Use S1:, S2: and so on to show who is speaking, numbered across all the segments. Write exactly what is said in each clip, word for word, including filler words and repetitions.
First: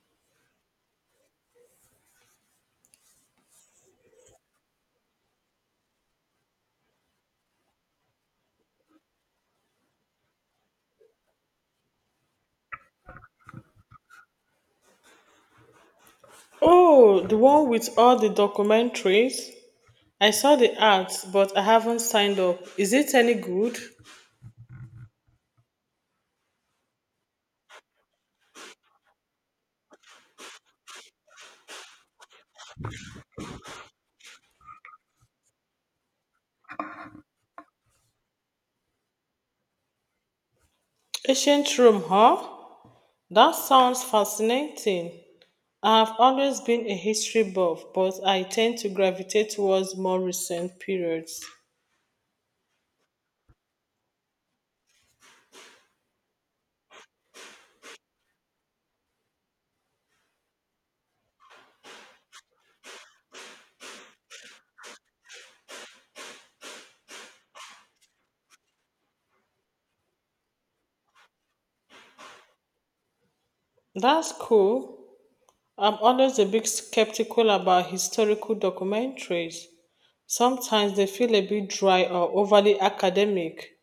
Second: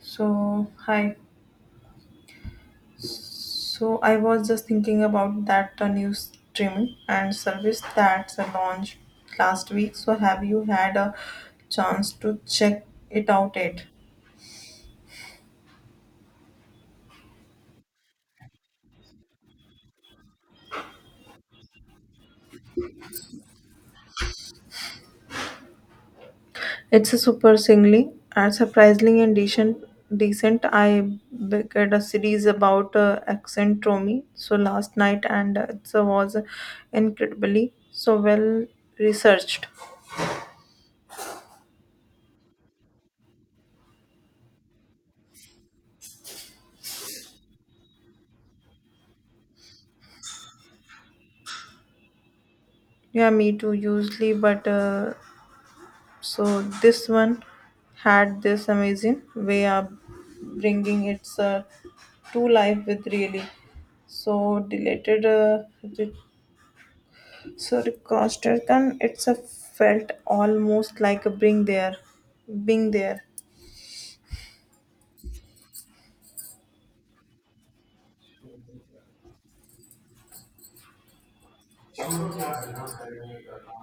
S1: So, hi. So, I was just thinking about that uh, new streaming and service that's uh, launched last week. So, have you had a chance to check it out yet?
S2: Oh, the one with all the documentaries? I saw the ads, but I haven't signed up. Is it any good?
S1: It's a super singly and surprisingly and decent. Decent. I began a series about uh, accent So last night and uh, it was incredibly so well researched.
S2: Ancient Rome, huh? That sounds fascinating. I've always been a history buff, but I tend to gravitate towards more recent periods.
S1: Yeah, me too. Usually, but uh, So this one had this amazing way of bringing its uh, to life with really. So deleted uh, re- sorry crossed it and it's a felt almost like a bring there, being there.
S2: That's cool. I'm always a bit skeptical about historical documentaries. Sometimes they feel a bit dry or overly academic.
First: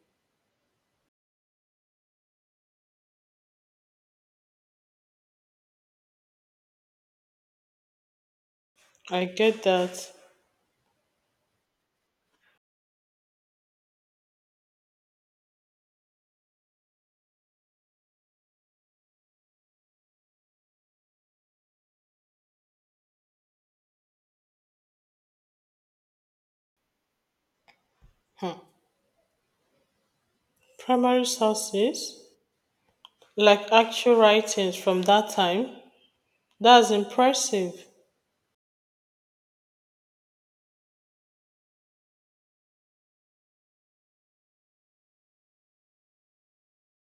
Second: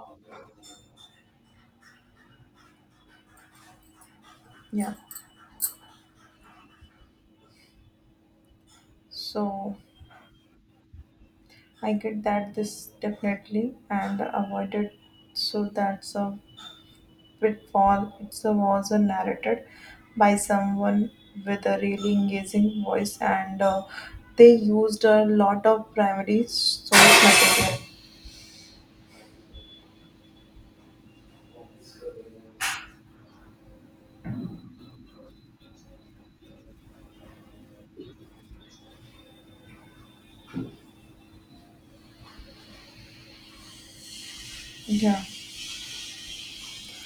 S1: Yeah.
S2: I get
S1: So
S2: that.
S1: I get that this definitely and avoided. So that's a Pitfall it was uh, narrated by someone with a really engaging voice, and uh, they used a lot of primary source material.
S2: Hmm. Primary sources, like actual writings from that time. That's impressive.
S1: Yeah,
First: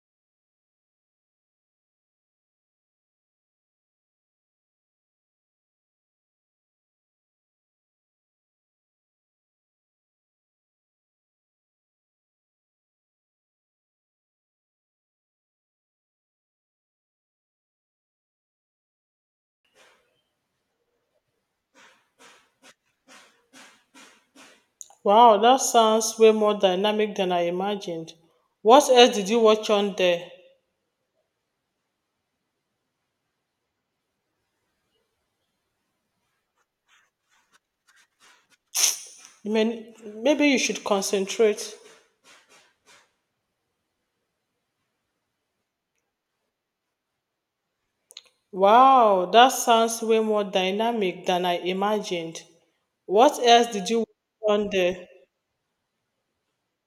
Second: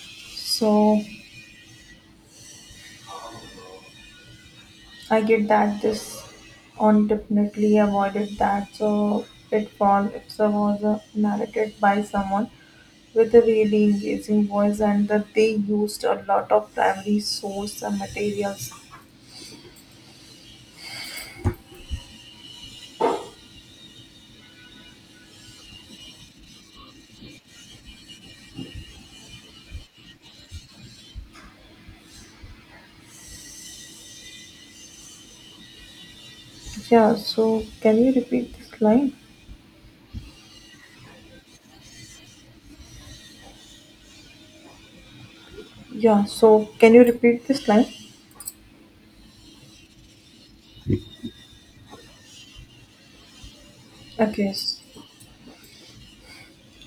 S1: so I get that this on definitely avoided that. So pitfall it was uh, narrated by someone with a really engaging voice, and that they used a lot of primary source uh, materials.
S2: Wow, that sounds way more dynamic than I imagined. What else did you watch on there?
S1: Yeah, so can you repeat this line?
S2: I mean, maybe you should concentrate.
S1: Yeah, so can you repeat this line?
S2: Wow, that sounds way more dynamic than I imagined. What else did you
S1: Okay.
S2: watch on
S1: s-
S2: there?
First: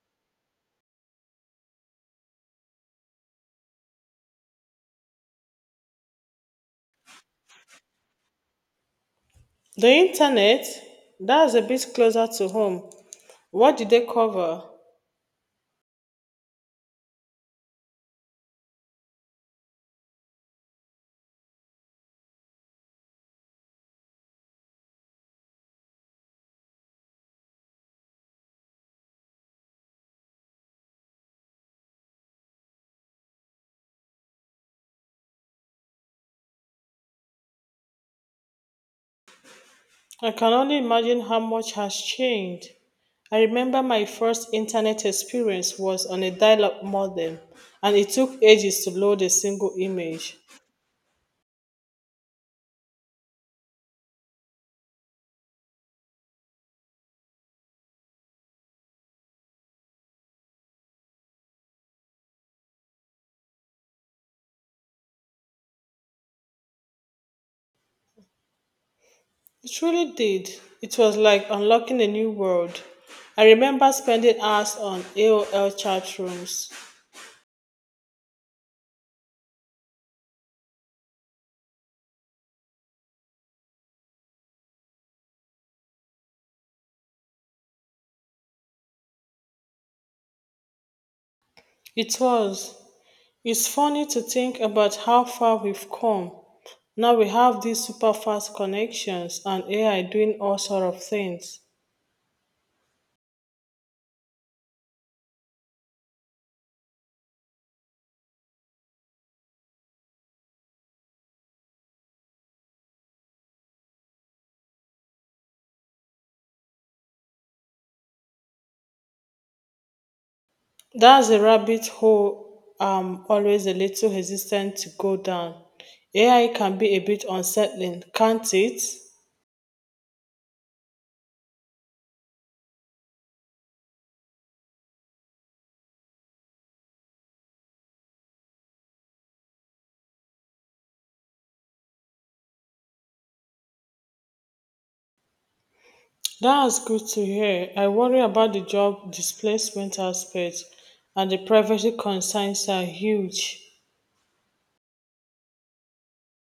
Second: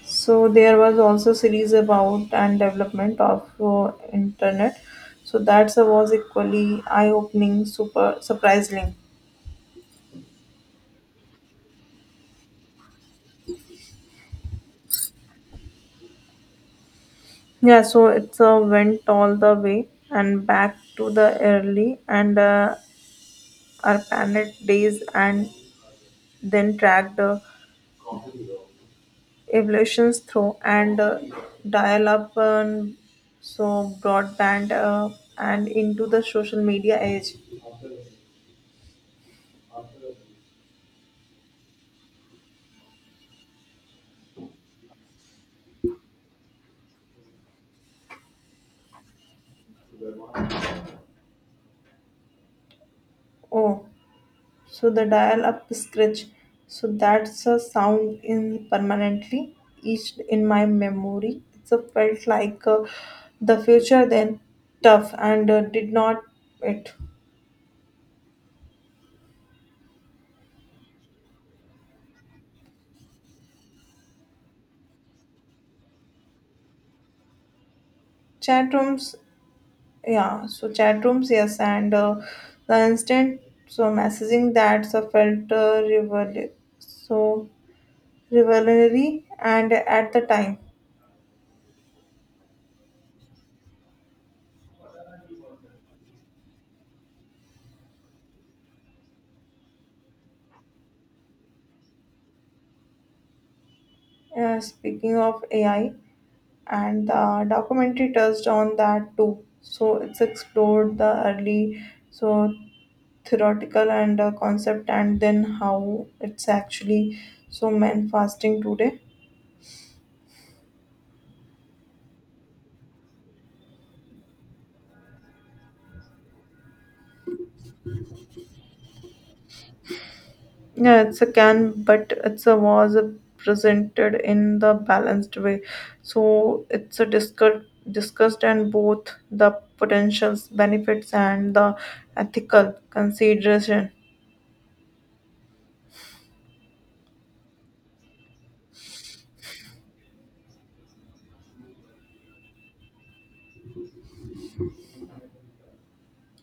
S1: So there was also series about and development of uh, internet. So that's a was equally eye-opening, super surprising.
S2: The internet? That's a bit closer to home. What did they cover?
S1: Yeah, so it's uh, went all the way and back to the early and uh, our planet days and then tracked the evolutions through and uh, dial up and so broadband uh, and into the social media age.
S2: I can only imagine how much has changed. I remember my first internet experience was on a dial up modem, and it took ages to load a single image.
S1: Oh, so the dial up scratch. So that's a sound in permanently etched in my memory. It's a felt like uh, the future then tough and uh, did not it.
S2: It really did. It was like unlocking a new world. I remember spending hours on A O L chat rooms.
S1: Chat rooms, yeah. So chat rooms, yes, and uh, the instant so messaging that's a felt uh, revel- so revelatory and at the time.
S2: It was. It's funny to think about how far we've come. Now we have these super fast connections and A I doing all sort of things.
S1: Uh, speaking of A I. And the documentary touched on that too. So it's explored the early, so theoretical and uh, concept, and then how it's actually so men fasting today.
S2: That's a rabbit hole I'm always a little hesitant to go down. A I can be a bit unsettling, can't it?
S1: Yeah, it's a can, but it's a was a presented in the balanced way. So it's a discuss, discussed and both the potentials, benefits, and the ethical consideration.
S2: That's good to hear. I worry about the job displacement aspect and the privacy concerns are huge.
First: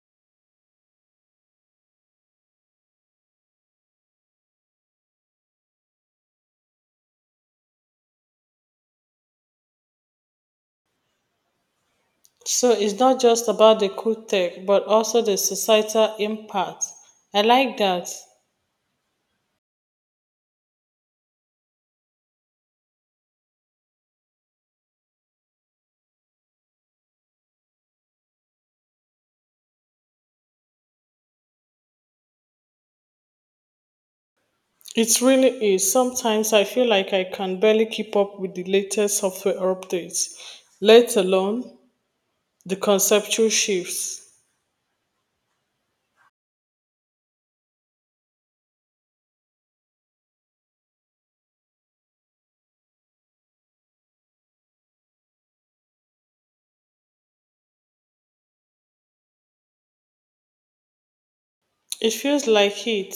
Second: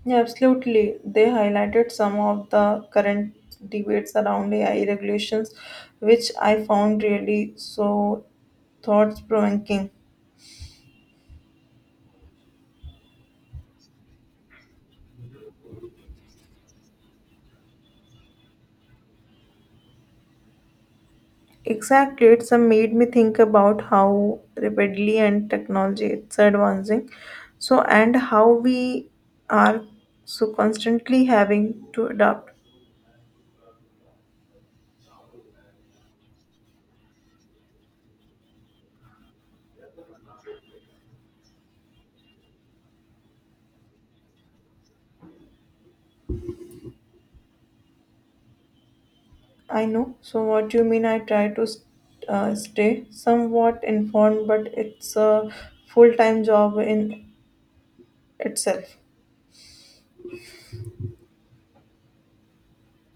S1: Yeah, absolutely. They highlighted some of the current debates around A I regulations, which I found really so thought provoking.
S2: So it's not just about the cool tech, but also the societal impact. I like that.
S1: Exactly, it's uh, made me think about how rapidly and technology it's advancing. So, and how we are so constantly having to adapt.
S2: It really is. Sometimes I feel like I can barely keep up with the latest software updates, let alone the conceptual shifts.
S1: I know. So, what you mean? I try to st- uh, stay somewhat informed, but it's a full time job in itself.
S2: It feels like it.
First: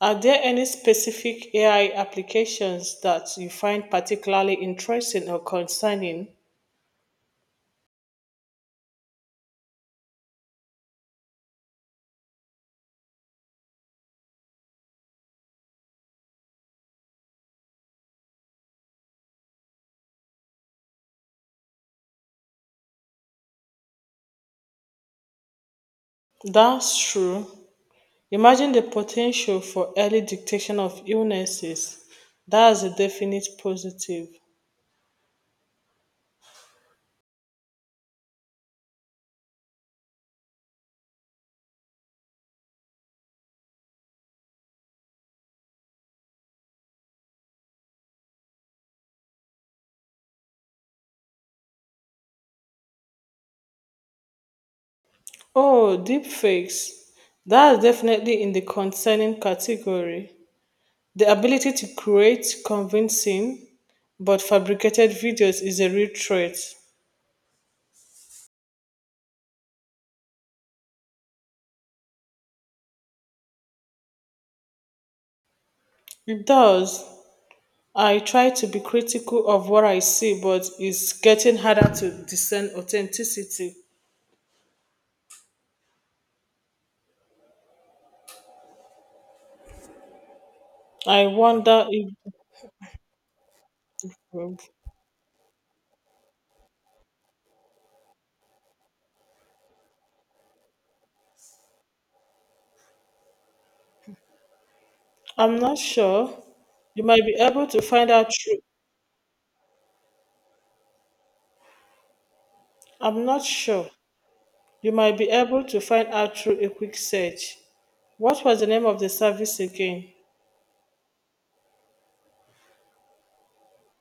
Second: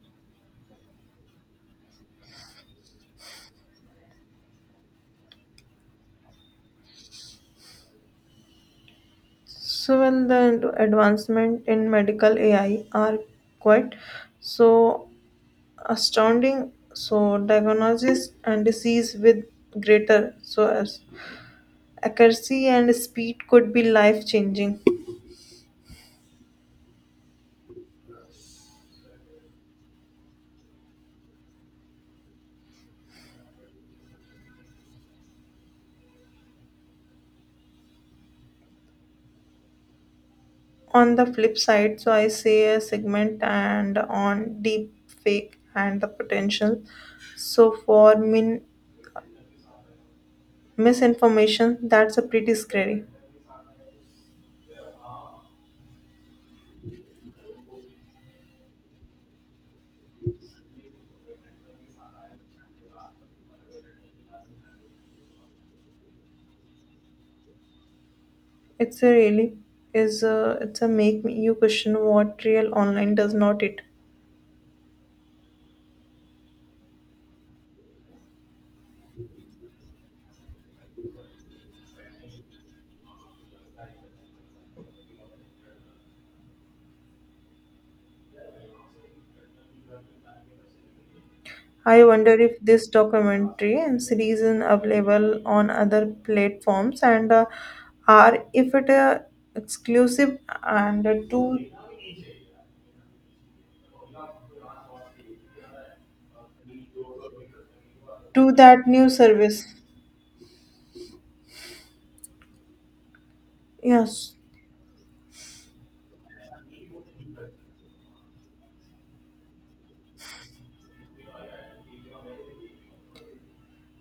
S2: Are there any specific A I applications that you find particularly interesting or concerning?
S1: So when the ad- advancement in medical A I are quite so astounding, so diagnosis and disease with greater so as accuracy and speed could be life changing.
S2: That's true. Imagine the potential for early detection of illnesses. That's a definite positive.
S1: On the flip side, so I say a segment and on deep fake and the potential. So for min- misinformation, that's a pretty scary.
S2: Oh, deepfakes. That's definitely in the concerning category. The ability to create convincing but fabricated videos is a real threat.
S1: It's a really is a, it's a make me- you question what real online does not it.
S2: It does. I try to be critical of what I see, but it's getting harder to discern authenticity. I wonder
S1: I
S2: if
S1: wonder if this documentary and series is available on other platforms and uh, are if it uh, exclusive and uh, to
S2: I'm not sure. You might be able to find out
S1: to
S2: through.
S1: that new service.
S2: I'm not sure.
S1: Yes,
S2: You might be able to find out through a quick search. What was the name of the service again?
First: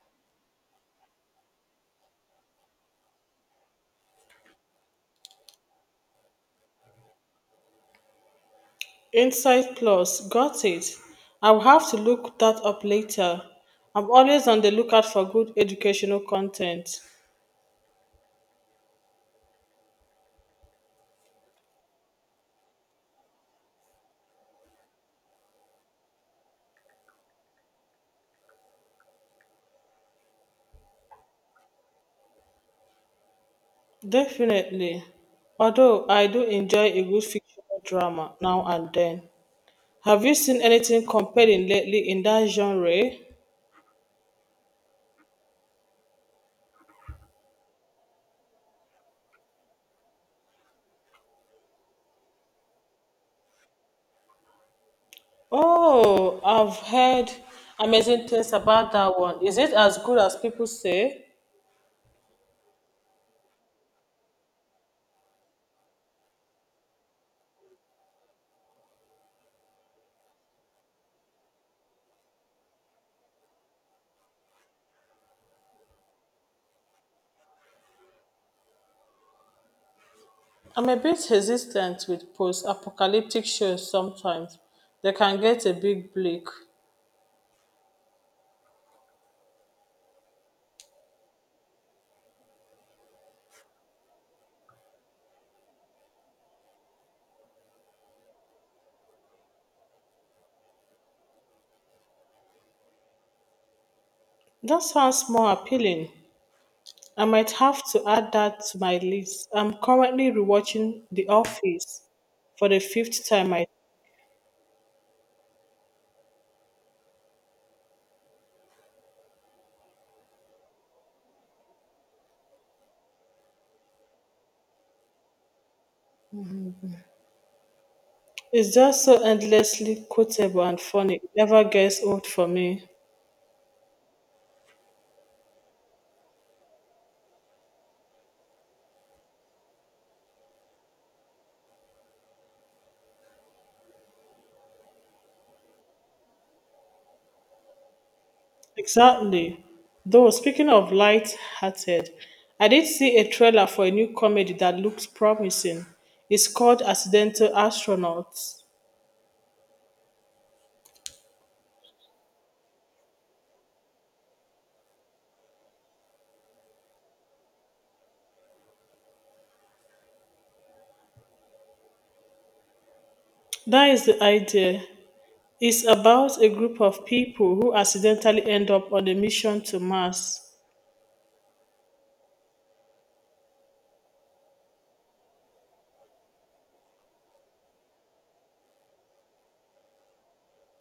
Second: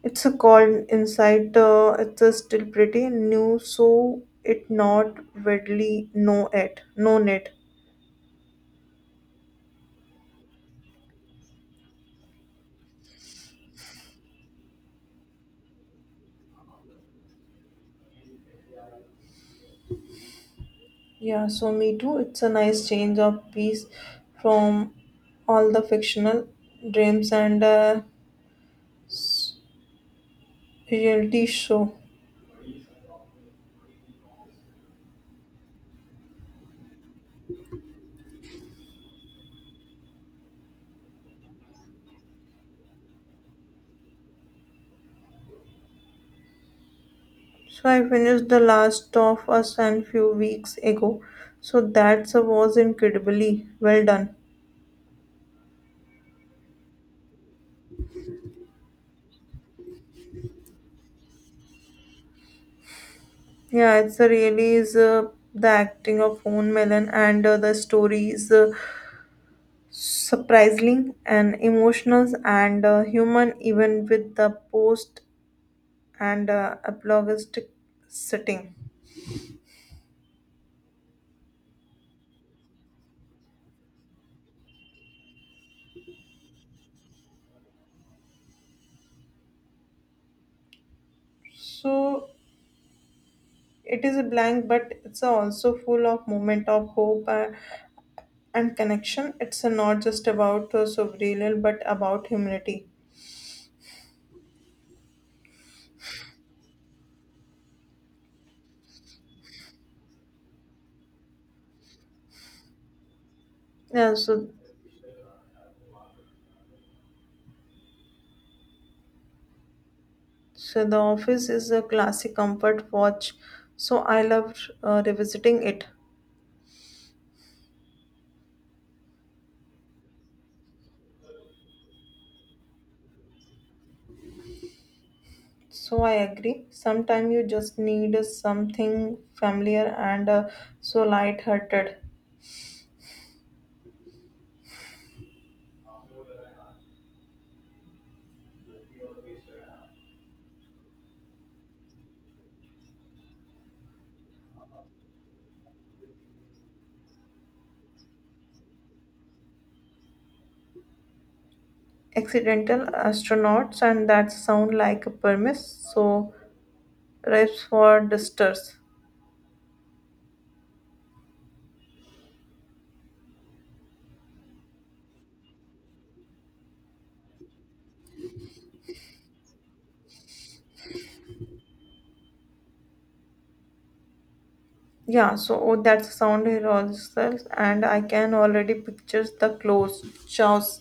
S1: it's a called inside. Uh, it's a still pretty new, so it not widely know it, known it.
S2: Insight Plus. Got it. I'll have to look that up later. I'm always on the lookout for good educational content.
S1: Yeah, so me too. It's a nice change of piece from all the fictional dreams and uh, s- reality show.
S2: Definitely. Although I do enjoy a good fictional drama now and then. Have you seen anything compelling lately in that genre?
S1: So I finished The Last of Us and few weeks ago. So that was incredibly well done.
S2: Oh, I've heard amazing things about that one. Is it as good as people say?
S1: Yeah, it's a really is uh, the acting of Owen Mellon and uh, the story is uh, surprising and emotional and uh, human even with the post and uh, a blogistic setting.
S2: I'm a bit hesitant with post apocalyptic shows sometimes. They can get a bit bleak.
S1: So it is a blank, but it's also full of moment of hope uh, and connection. It's uh, not just about uh, sobriety, but about humility.
S2: That sounds more appealing. I might have to add that to my list. I'm currently rewatching The Office for the fifth time, I
S1: Yeah, so so the office is a classic comfort watch. So I love uh, revisiting it.
S2: it's just so endlessly quotable and funny. It never gets old for me.
S1: So I agree. Sometimes you just need uh, something familiar and uh, so light-hearted.
S2: Exactly. Though, speaking of light hearted, I did see a trailer for a new comedy that looks promising. It's called Accidental Astronauts.
S1: Accidental astronauts and that sound like a premise so reps for dusters
S2: That is the idea. It's about a group of people who accidentally end up on a mission to Mars.
S1: yeah so oh, that sound is also, and I can already picture the clothes jaws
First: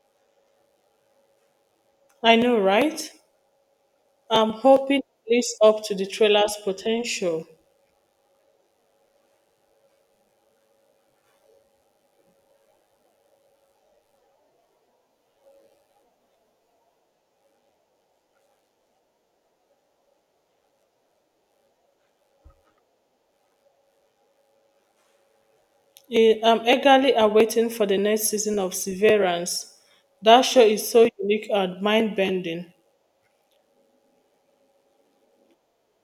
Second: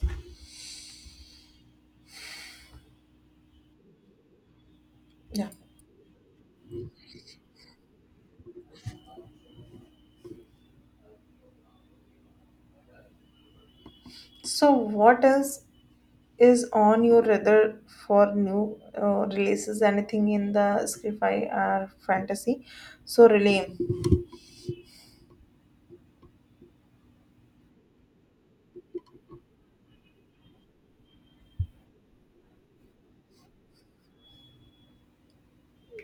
S2: I know, right? I'm hoping it
S1: yeah
S2: lives up to the trailer's potential.
S1: so what else is on your radar for new uh, releases anything in the sci-fi or fantasy so relay
S2: I am eagerly awaiting for the next season of Severance. That show is so unique and mind-bending.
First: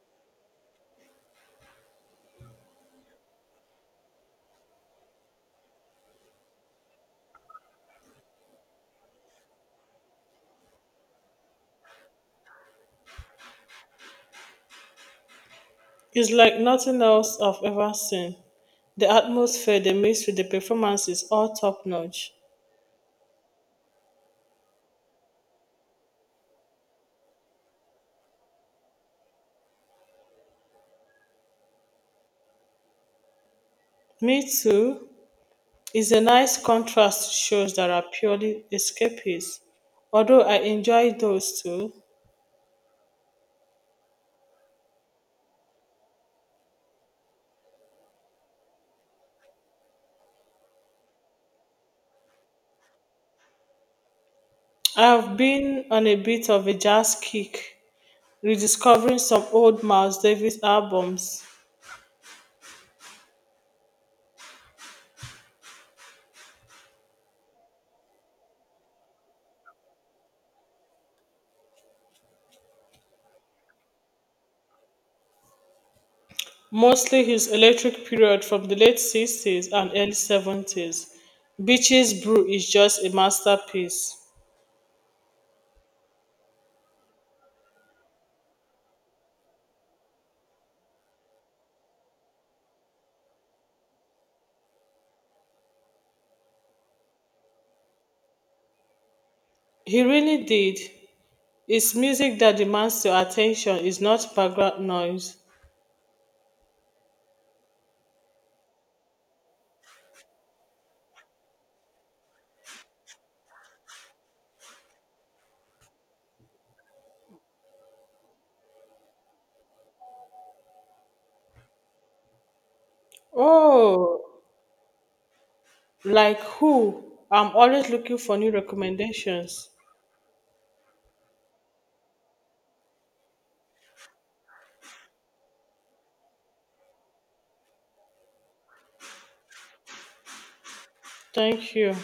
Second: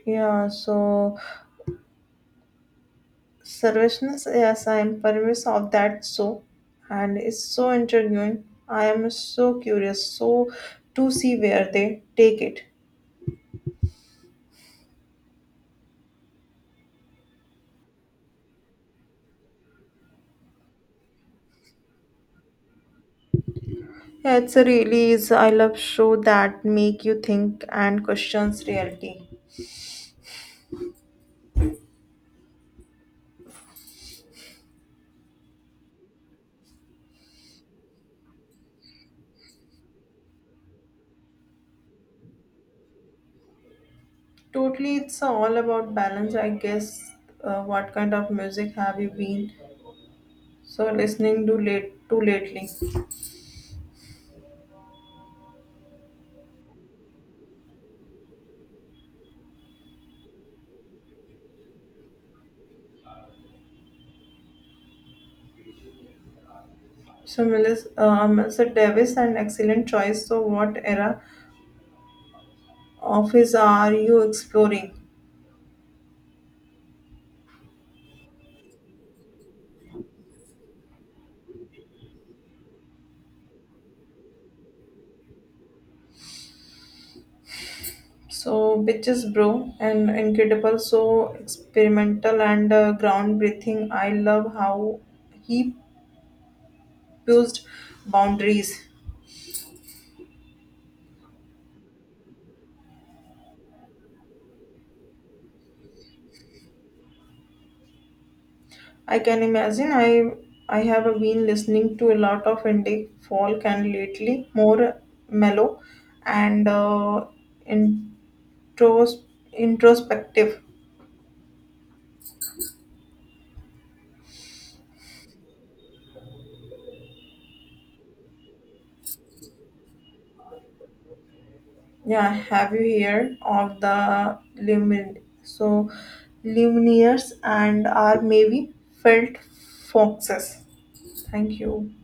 S1: yeah so Seriousness, yes, I am pervious of that so, and it's so intriguing. I am so curious, so to see where they take it.
S2: It's like nothing else I've ever seen. The atmosphere they mix with the performances all top-notch.
S1: Yeah, it's a really is I love show that make you think and questions reality.
S2: Me Too is a nice contrast to shows that are purely escapist. Although I enjoy those too,
S1: Totally, it's all about balance, I guess. Uh, what kind of music have you been so listening to late to lately?
S2: I have been on a bit of a jazz kick, rediscovering some old Miles Davis albums.
S1: So, Melissa, uh, mister Davis, an excellent choice. So, what era of his are you exploring?
S2: Mostly his electric period from the late sixties and early seventies, Beach's Brew is just a masterpiece.
S1: So, bitches, bro, and incredible, so experimental and uh, ground breathing. I love how he pushed boundaries.
S2: He really did. It's music that demands your attention, it's not background noise.
S1: I can imagine. I I have been listening to a lot of indie folk and lately more mellow and uh, intros, introspective.
S2: Oh, like who? I'm always looking for new recommendations.
S1: Yeah, have you heard of the lumin so lumineers and are maybe felt foxes? Thank
S2: Thank
S1: you.
S2: you.